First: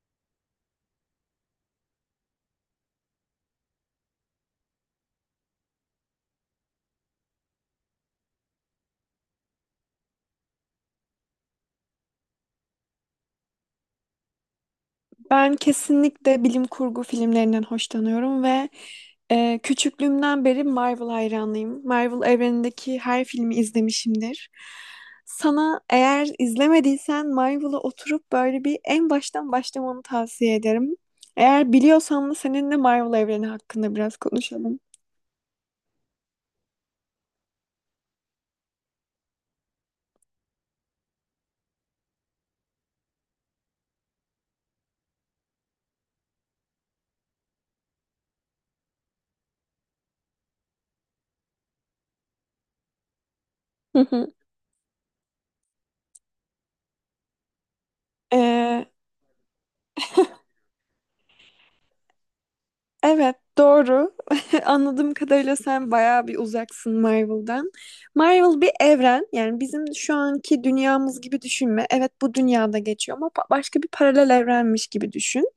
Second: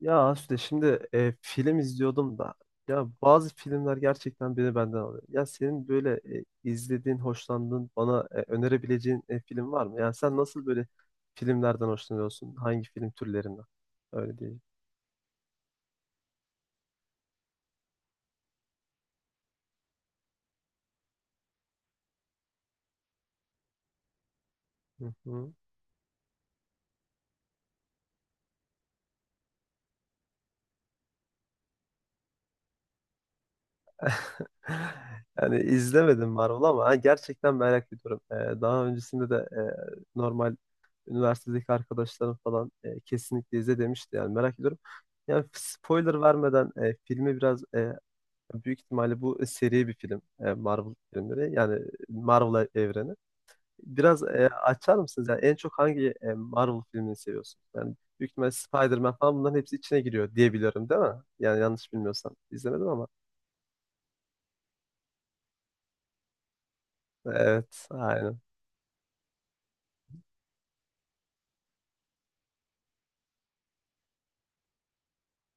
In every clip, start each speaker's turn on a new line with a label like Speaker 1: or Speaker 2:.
Speaker 1: Ya Asude şimdi film izliyordum da ya bazı filmler gerçekten beni benden alıyor. Ya senin böyle izlediğin, hoşlandığın, bana önerebileceğin film var mı? Yani sen nasıl böyle filmlerden hoşlanıyorsun? Hangi film türlerinden? Öyle diyeyim.
Speaker 2: Ben kesinlikle bilim kurgu filmlerinden hoşlanıyorum ve küçüklüğümden beri Marvel hayranıyım. Marvel evrenindeki her filmi izlemişimdir.
Speaker 1: Hı hı.
Speaker 2: Sana eğer izlemediysen Marvel'a oturup böyle bir en baştan başlamanı tavsiye ederim. Eğer biliyorsan da seninle Marvel evreni hakkında biraz konuşalım.
Speaker 1: Yani izlemedim Marvel ama ha, gerçekten merak ediyorum. Daha öncesinde de normal üniversitedeki arkadaşlarım falan kesinlikle izle demişti. Yani merak ediyorum. Yani spoiler vermeden filmi biraz büyük ihtimalle bu seri bir film. Marvel filmleri yani Marvel evreni. Biraz
Speaker 2: Hı
Speaker 1: açar mısınız? Yani en çok hangi Marvel filmini seviyorsunuz? Yani büyük ihtimalle
Speaker 2: hı.
Speaker 1: Spider-Man falan bunların hepsi içine giriyor diye biliyorum, değil mi? Yani yanlış bilmiyorsam. İzlemedim ama.
Speaker 2: Evet, doğru. Anladığım kadarıyla sen bayağı bir uzaksın Marvel'dan.
Speaker 1: Evet, aynen.
Speaker 2: Marvel bir evren. Yani bizim şu anki dünyamız gibi düşünme. Evet, bu dünyada geçiyor ama başka bir paralel evrenmiş gibi düşün.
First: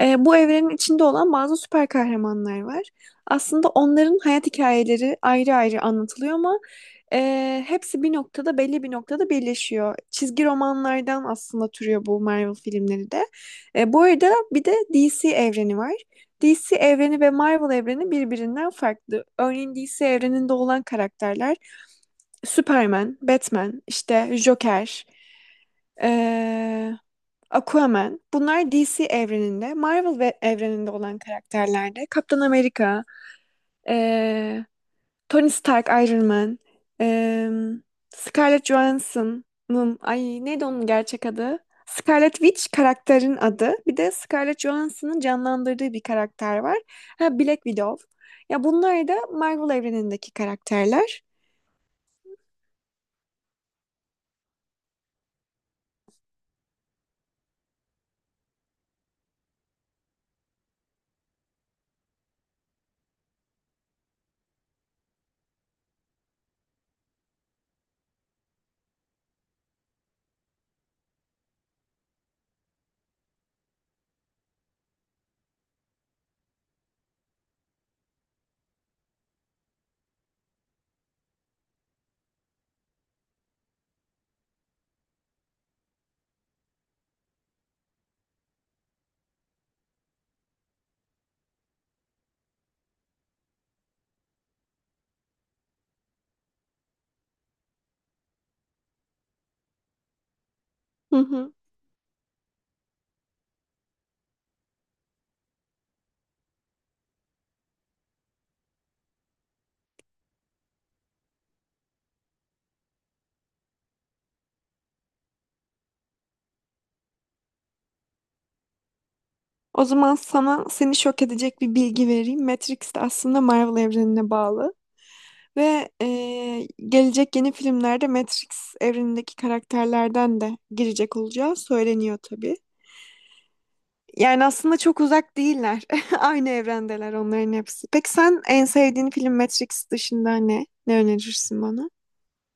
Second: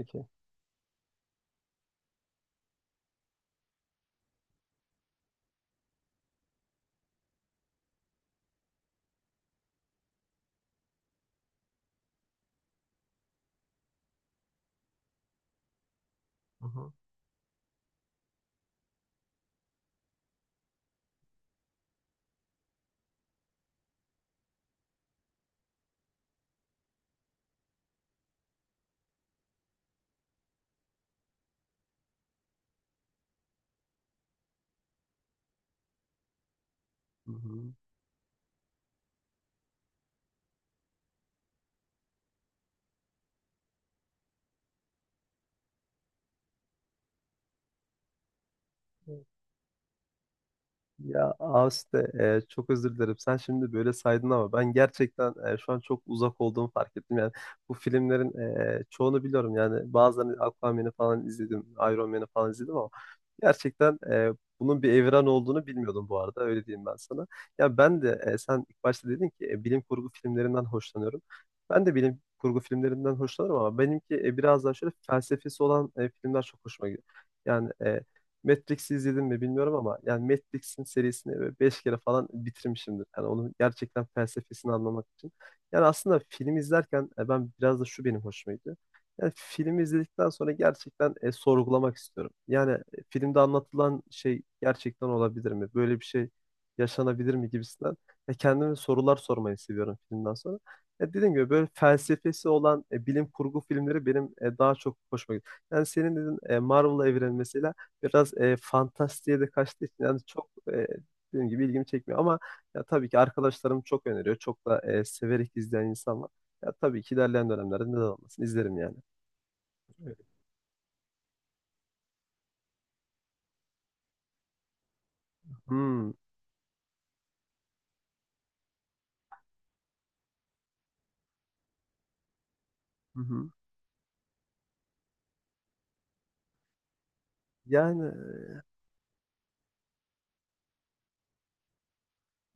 Speaker 2: Bu evrenin içinde olan bazı süper kahramanlar var. Aslında onların hayat hikayeleri ayrı ayrı anlatılıyor ama hepsi bir noktada, belli bir noktada birleşiyor. Çizgi romanlardan aslında türüyor bu Marvel filmleri de. Bu arada bir de DC evreni var.
Speaker 1: Hı
Speaker 2: DC
Speaker 1: hı.
Speaker 2: evreni ve Marvel evreni birbirinden farklı. Örneğin DC evreninde olan karakterler Superman, Batman, işte Joker, eee, Aquaman. Bunlar DC evreninde. Marvel ve evreninde olan karakterlerde, de Kaptan Amerika, ee, Tony Stark, Iron Man,
Speaker 1: Hı
Speaker 2: em, Scarlett Johansson'ın, ay neydi onun gerçek adı? Scarlet Witch karakterin adı. Bir de Scarlett Johansson'ın canlandırdığı bir karakter var. Ha, Black Widow. Ya bunlar da
Speaker 1: hı.
Speaker 2: Marvel evrenindeki karakterler.
Speaker 1: Ya Aste çok özür dilerim. Sen şimdi böyle saydın ama ben gerçekten şu an çok uzak olduğumu fark ettim. Yani bu filmlerin çoğunu biliyorum. Yani bazılarını Aquaman'ı falan izledim, Iron Man'ı falan izledim ama gerçekten bunun bir evren olduğunu bilmiyordum bu arada. Öyle diyeyim ben sana. Ya ben de sen ilk başta dedin ki bilim kurgu filmlerinden hoşlanıyorum. Ben de bilim kurgu filmlerinden hoşlanırım ama benimki biraz daha şöyle felsefesi olan filmler çok hoşuma gidiyor. Yani Matrix'i izledim mi bilmiyorum ama yani Matrix'in serisini böyle beş kere falan bitirmişimdir. Yani onun gerçekten felsefesini anlamak için. Yani aslında film izlerken ben biraz da şu benim hoşuma gidiyor. Yani filmi izledikten sonra gerçekten sorgulamak istiyorum. Yani filmde anlatılan şey gerçekten olabilir mi? Böyle bir şey yaşanabilir mi gibisinden. Kendime sorular sormayı seviyorum filmden sonra.
Speaker 2: Hı
Speaker 1: Dediğim gibi
Speaker 2: hı.
Speaker 1: böyle felsefesi olan bilim kurgu filmleri benim daha çok hoşuma gidiyor. Yani senin dedin Marvel evreni mesela biraz fantastiğe de kaçtığı için yani çok dediğim gibi ilgimi çekmiyor ama ya tabii ki arkadaşlarım çok öneriyor. Çok da severek izleyen insan var. Ya tabii ki ilerleyen dönemlerde neden olmasın, izlerim yani.
Speaker 2: O zaman sana, seni şok edecek bir bilgi vereyim. Matrix de aslında Marvel evrenine bağlı. Ve
Speaker 1: Hmm.
Speaker 2: gelecek yeni filmlerde Matrix evrenindeki karakterlerden de girecek olacağı söyleniyor tabii.
Speaker 1: Hı hı.
Speaker 2: Yani aslında çok uzak değiller. Aynı evrendeler onların hepsi.
Speaker 1: Yani
Speaker 2: Peki sen, en sevdiğin film Matrix dışında ne? Ne önerirsin bana?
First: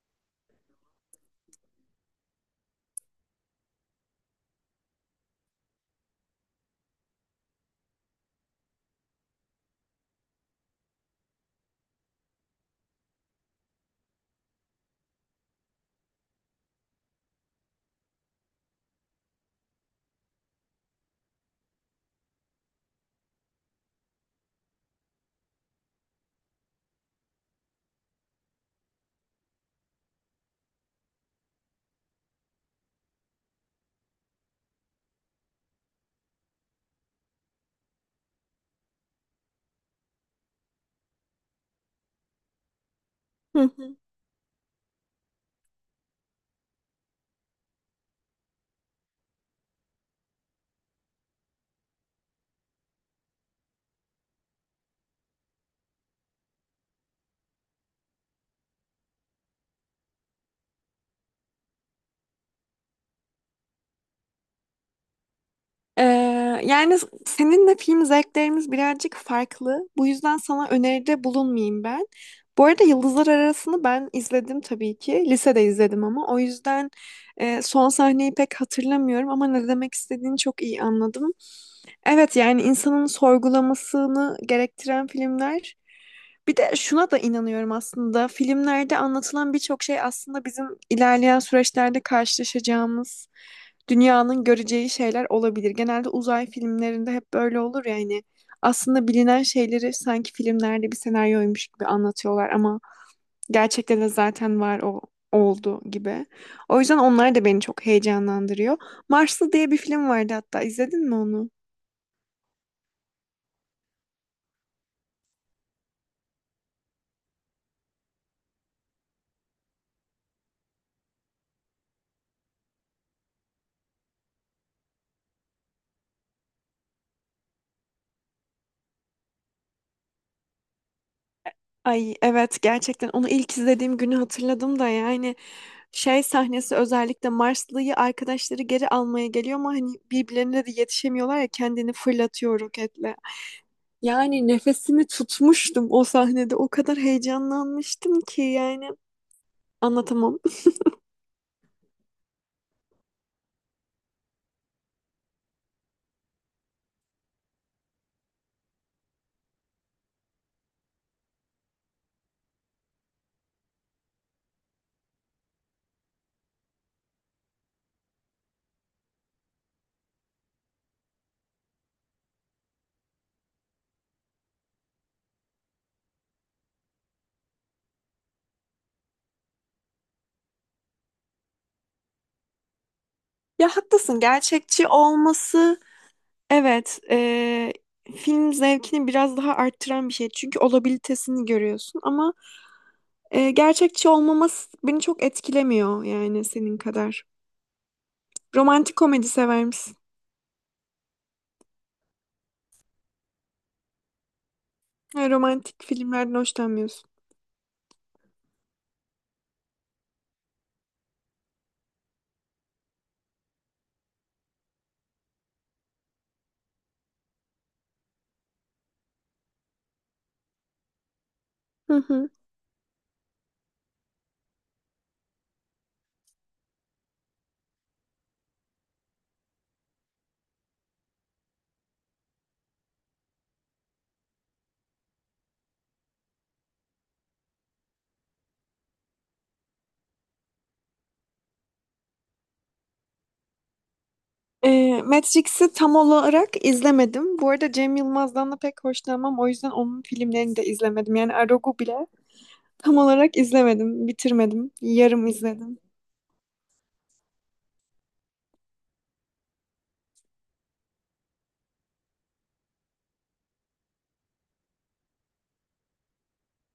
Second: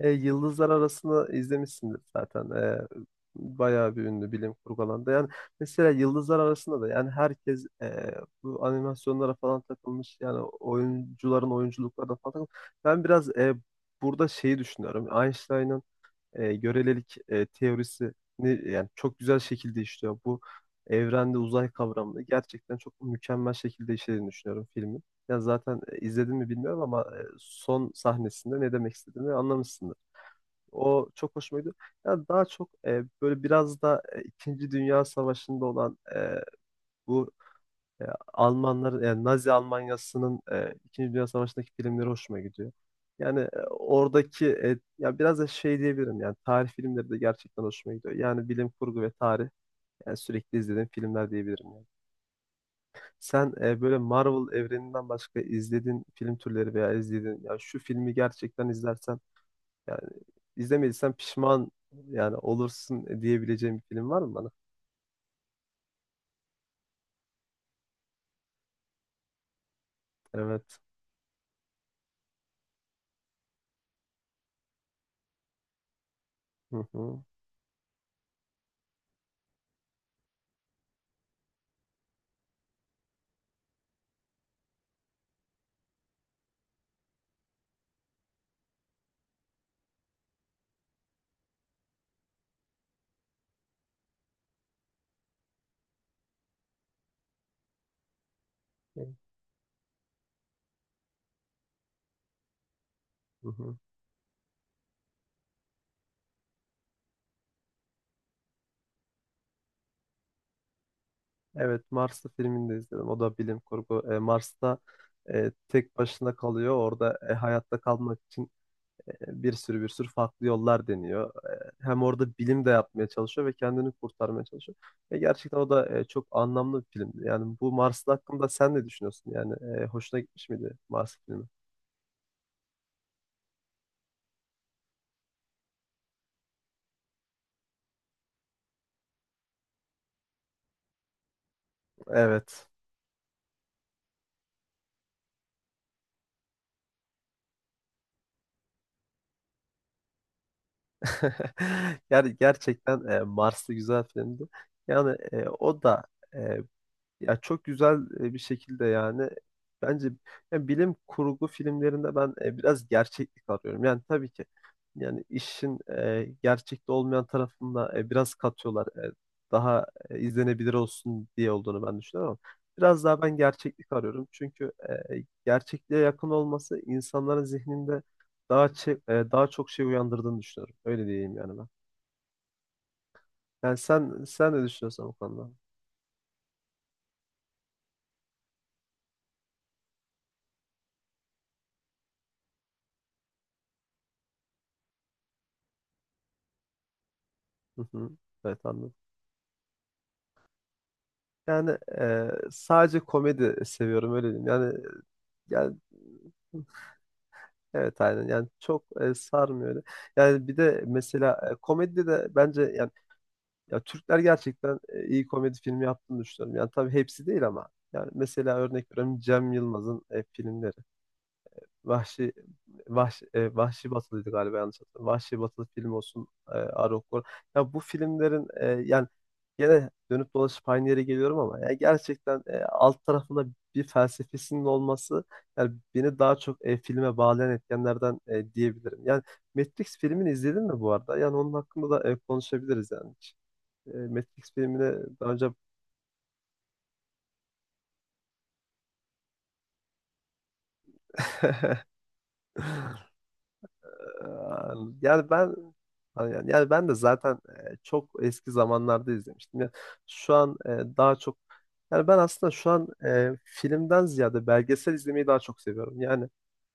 Speaker 1: Yıldızlar Arası'nı izlemişsindir zaten. Bayağı bir ünlü bilim kurgu alanda. Yani mesela Yıldızlar Arası'nda da yani herkes bu animasyonlara falan takılmış. Yani oyuncuların oyunculuklarına falan takılmış. Ben biraz burada şeyi düşünüyorum. Einstein'ın görelilik teorisini yani çok güzel şekilde işliyor. Bu evrende uzay kavramını gerçekten çok mükemmel şekilde işlediğini düşünüyorum filmin. Yani zaten izledin mi bilmiyorum ama son sahnesinde ne demek istediğimi anlamışsındır. O çok hoşuma gidiyor. Yani daha çok böyle biraz da İkinci Dünya Savaşı'nda olan bu e, Almanlar yani Nazi Almanyası'nın İkinci Dünya Savaşı'ndaki filmleri hoşuma gidiyor. Yani oradaki ya biraz da şey diyebilirim yani tarih filmleri de gerçekten hoşuma gidiyor. Yani bilim kurgu ve tarih yani sürekli izlediğim filmler diyebilirim yani. Sen böyle Marvel evreninden başka izlediğin film türleri veya izlediğin ya şu filmi gerçekten izlersen yani izlemediysen pişman yani olursun diyebileceğim bir film var mı bana?
Speaker 2: Ee, yani seninle film zevklerimiz birazcık farklı. Bu yüzden sana
Speaker 1: Evet.
Speaker 2: öneride bulunmayayım ben. Bu arada Yıldızlar Arası'nı ben izledim tabii ki. Lisede izledim ama. O
Speaker 1: Hı
Speaker 2: yüzden
Speaker 1: hı.
Speaker 2: son sahneyi pek hatırlamıyorum ama ne demek istediğini çok iyi anladım. Evet, yani insanın sorgulamasını gerektiren filmler. Bir de şuna da inanıyorum aslında. Filmlerde anlatılan birçok şey aslında bizim ilerleyen süreçlerde karşılaşacağımız, dünyanın göreceği şeyler olabilir. Genelde uzay filmlerinde hep böyle olur yani. Aslında bilinen şeyleri sanki filmlerde bir senaryoymuş gibi anlatıyorlar ama
Speaker 1: Hı hı.
Speaker 2: gerçekte de zaten var, o oldu gibi. O yüzden onlar da beni çok heyecanlandırıyor. Marslı diye bir film vardı hatta. İzledin mi onu?
Speaker 1: Evet, Marslı filmini de izledim. O da bilim kurgu. Mars'ta tek başına kalıyor. Orada hayatta kalmak için bir sürü farklı yollar deniyor. Hem orada bilim de yapmaya çalışıyor ve kendini kurtarmaya çalışıyor. Ve gerçekten o da çok anlamlı bir filmdi. Yani bu Marslı hakkında sen ne düşünüyorsun? Yani hoşuna gitmiş miydi Mars filmi?
Speaker 2: Ay evet, gerçekten onu ilk izlediğim günü hatırladım da yani şey sahnesi, özellikle Marslı'yı arkadaşları geri almaya geliyor ama hani birbirlerine de yetişemiyorlar ya, kendini fırlatıyor
Speaker 1: Evet.
Speaker 2: roketle. Yani nefesimi tutmuştum o sahnede, o kadar heyecanlanmıştım ki yani anlatamam.
Speaker 1: Yani gerçekten Mars'ta güzel filmdi. Yani o da e, ya çok güzel bir şekilde yani bence yani bilim kurgu filmlerinde ben biraz gerçeklik arıyorum. Yani tabii ki yani işin gerçekte olmayan tarafında biraz katıyorlar. Daha izlenebilir olsun diye olduğunu ben düşünüyorum ama biraz daha ben gerçeklik arıyorum. Çünkü gerçekliğe yakın olması insanların zihninde daha çok şey uyandırdığını düşünüyorum. Öyle diyeyim yani ben.
Speaker 2: Ya
Speaker 1: Yani
Speaker 2: haklısın,
Speaker 1: sen ne
Speaker 2: gerçekçi
Speaker 1: düşünüyorsun bu konuda?
Speaker 2: olması evet film zevkini biraz daha arttıran bir şey çünkü olabilitesini görüyorsun ama gerçekçi olmaması beni çok etkilemiyor yani senin kadar.
Speaker 1: Hı hı. Evet, anladım.
Speaker 2: Romantik komedi sever misin?
Speaker 1: Yani sadece komedi seviyorum, öyle diyeyim. Yani
Speaker 2: Ha,
Speaker 1: yani
Speaker 2: romantik filmlerden hoşlanmıyorsun.
Speaker 1: evet aynen, yani çok sarmıyor öyle. Yani bir de mesela komedide de bence yani ya Türkler gerçekten iyi komedi filmi yaptığını düşünüyorum. Yani tabii hepsi değil ama yani mesela örnek veriyorum Cem Yılmaz'ın filmleri.
Speaker 2: Hı hı.
Speaker 1: Vahşi Vahşi, Vahşi Batılıydı galiba, yanlış hatırlamıyorum. Vahşi Batılı film olsun, Arogor. Ya bu filmlerin yani gene dönüp dolaşıp aynı yere geliyorum ama ya gerçekten alt tarafında bir felsefesinin olması yani beni daha çok filme bağlayan etkenlerden diyebilirim. Yani Matrix filmini izledin mi bu arada? Yani onun hakkında da konuşabiliriz yani. Hiç, Matrix filmini daha önce
Speaker 2: Matrix'i tam olarak izlemedim. Bu arada Cem Yılmaz'dan da pek hoşlanmam. O yüzden onun filmlerini de izlemedim. Yani Arog'u bile tam olarak izlemedim.
Speaker 1: Ee,
Speaker 2: Bitirmedim. Yarım
Speaker 1: yani ben
Speaker 2: izledim.
Speaker 1: yani ben de zaten çok eski zamanlarda izlemiştim. Yani şu an daha çok yani ben aslında şu an filmden ziyade belgesel izlemeyi daha çok seviyorum. Yani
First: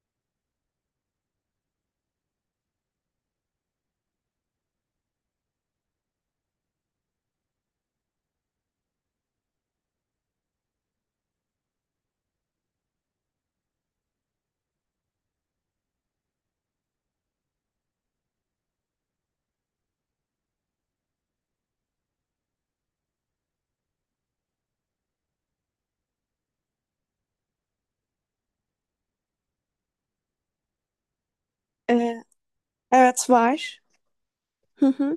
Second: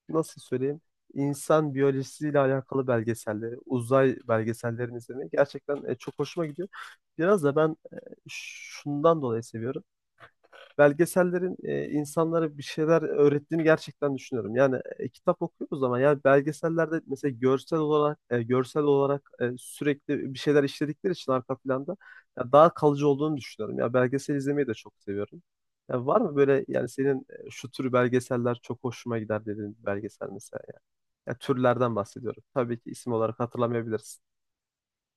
Speaker 1: nasıl söyleyeyim? İnsan biyolojisiyle alakalı belgeselleri, uzay belgesellerini izlemeyi gerçekten çok hoşuma gidiyor. Biraz da ben şundan dolayı seviyorum, belgesellerin insanlara bir şeyler öğrettiğini gerçekten düşünüyorum. Yani kitap okuyoruz ama yani belgesellerde mesela görsel olarak sürekli bir şeyler işledikleri için arka planda ya daha kalıcı olduğunu düşünüyorum. Ya belgesel izlemeyi de çok seviyorum. Ya var mı böyle yani senin şu tür belgeseller çok hoşuma gider dediğin bir belgesel mesela? Ya türlerden
Speaker 2: E,
Speaker 1: bahsediyorum. Tabii ki isim
Speaker 2: evet,
Speaker 1: olarak
Speaker 2: var.
Speaker 1: hatırlamayabilirsin.
Speaker 2: Hı hı.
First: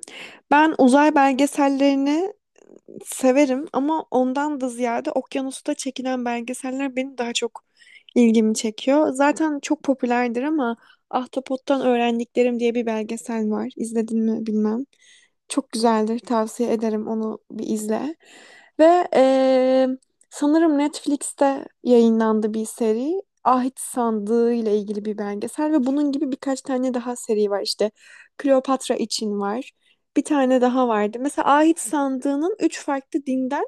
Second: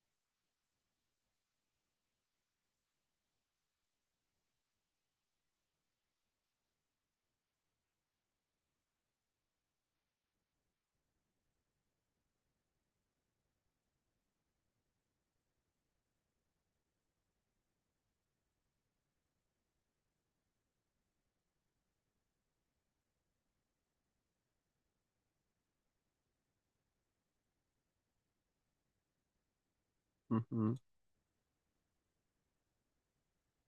Speaker 2: Ben uzay belgesellerini severim ama ondan da ziyade okyanusta çekilen belgeseller benim daha çok ilgimi çekiyor. Zaten çok popülerdir ama Ahtapot'tan Öğrendiklerim diye bir belgesel var. İzledin mi bilmem. Çok güzeldir. Tavsiye ederim, onu bir izle. Ve sanırım Netflix'te yayınlandı bir seri. Ahit Sandığı ile ilgili bir belgesel ve bunun gibi birkaç tane daha seri var. İşte Kleopatra için var. Bir
Speaker 1: Hı
Speaker 2: tane
Speaker 1: hı.
Speaker 2: daha vardı. Mesela Ahit Sandığı'nın üç farklı dinden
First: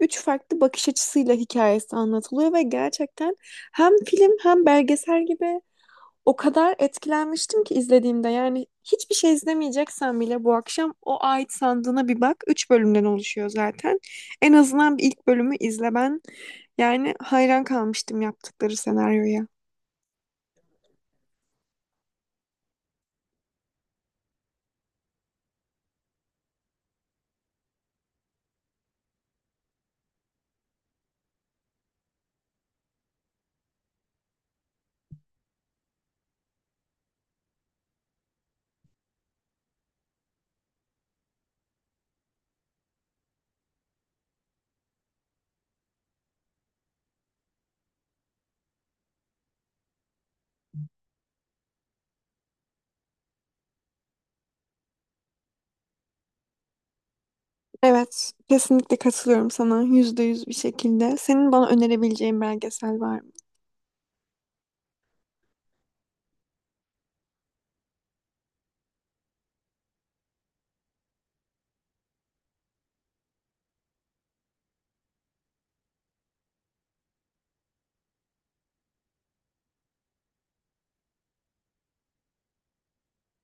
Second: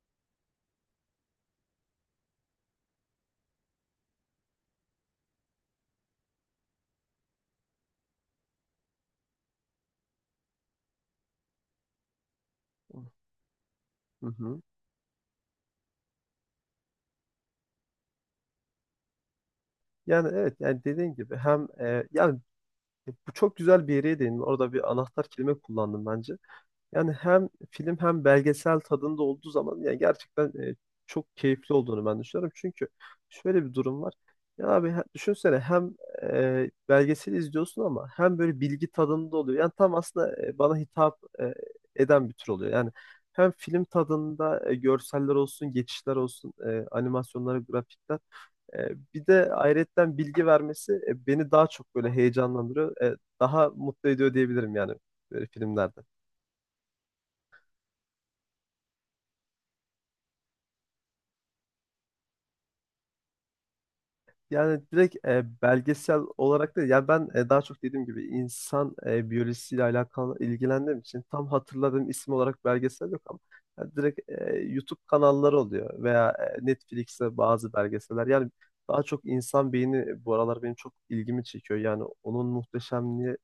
Speaker 2: üç farklı bakış açısıyla hikayesi anlatılıyor ve gerçekten hem film hem belgesel gibi, o kadar etkilenmiştim ki izlediğimde, yani hiçbir şey izlemeyeceksen bile bu akşam o ait sandığına bir bak. 3 bölümden oluşuyor zaten.
Speaker 1: Hı
Speaker 2: En
Speaker 1: hı.
Speaker 2: azından bir ilk bölümü izle ben. Yani hayran kalmıştım yaptıkları senaryoya.
Speaker 1: Yani evet, yani dediğin gibi hem bu çok güzel bir yere değindin. Orada bir anahtar kelime kullandım bence. Yani hem film hem belgesel tadında olduğu zaman yani gerçekten çok keyifli olduğunu ben düşünüyorum. Çünkü şöyle bir durum var. Düşünsene, hem belgeseli izliyorsun ama hem böyle bilgi tadında oluyor. Yani tam aslında bana hitap eden bir tür oluyor. Yani hem film tadında görseller olsun, geçişler olsun, animasyonlar, grafikler. Bir de ayrıyetten bilgi vermesi beni daha çok böyle heyecanlandırıyor. Daha mutlu ediyor diyebilirim yani böyle filmlerde.
Speaker 2: Evet, kesinlikle katılıyorum sana %100 bir şekilde. Senin bana önerebileceğin belgesel var mı?
Speaker 1: Yani direkt belgesel olarak da yani ben daha çok dediğim gibi insan biyolojisiyle alakalı ilgilendiğim için tam hatırladığım isim olarak belgesel yok ama yani direkt YouTube kanalları oluyor veya Netflix'te bazı belgeseller. Yani daha çok insan beyni bu aralar benim çok ilgimi çekiyor. Yani onun muhteşemliği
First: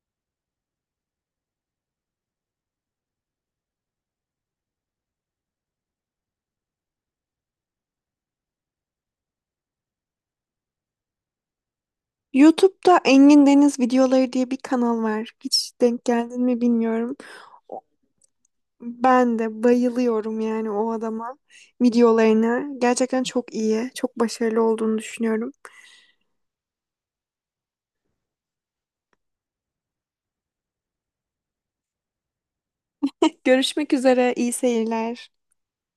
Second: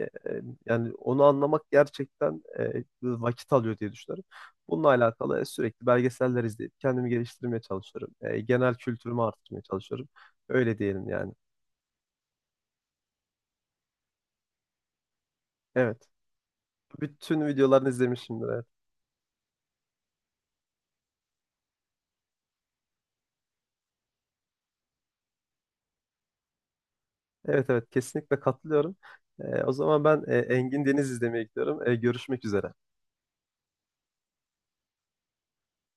Speaker 1: Yani onu anlamak gerçekten vakit alıyor diye düşünüyorum. Bununla alakalı sürekli belgeseller izleyip kendimi geliştirmeye çalışıyorum. Genel kültürümü artırmaya çalışıyorum. Öyle diyelim yani.
Speaker 2: YouTube'da Engin Deniz videoları diye bir kanal var. Hiç denk
Speaker 1: Evet.
Speaker 2: geldin mi bilmiyorum.
Speaker 1: Bütün videolarını izlemişimdir. Evet,
Speaker 2: Ben de bayılıyorum yani o adama, videolarına. Gerçekten çok iyi, çok başarılı olduğunu düşünüyorum.
Speaker 1: evet, evet, kesinlikle katılıyorum. O zaman ben Engin Deniz izlemeye gidiyorum. Görüşmek üzere.
Speaker 2: Görüşmek üzere, iyi seyirler.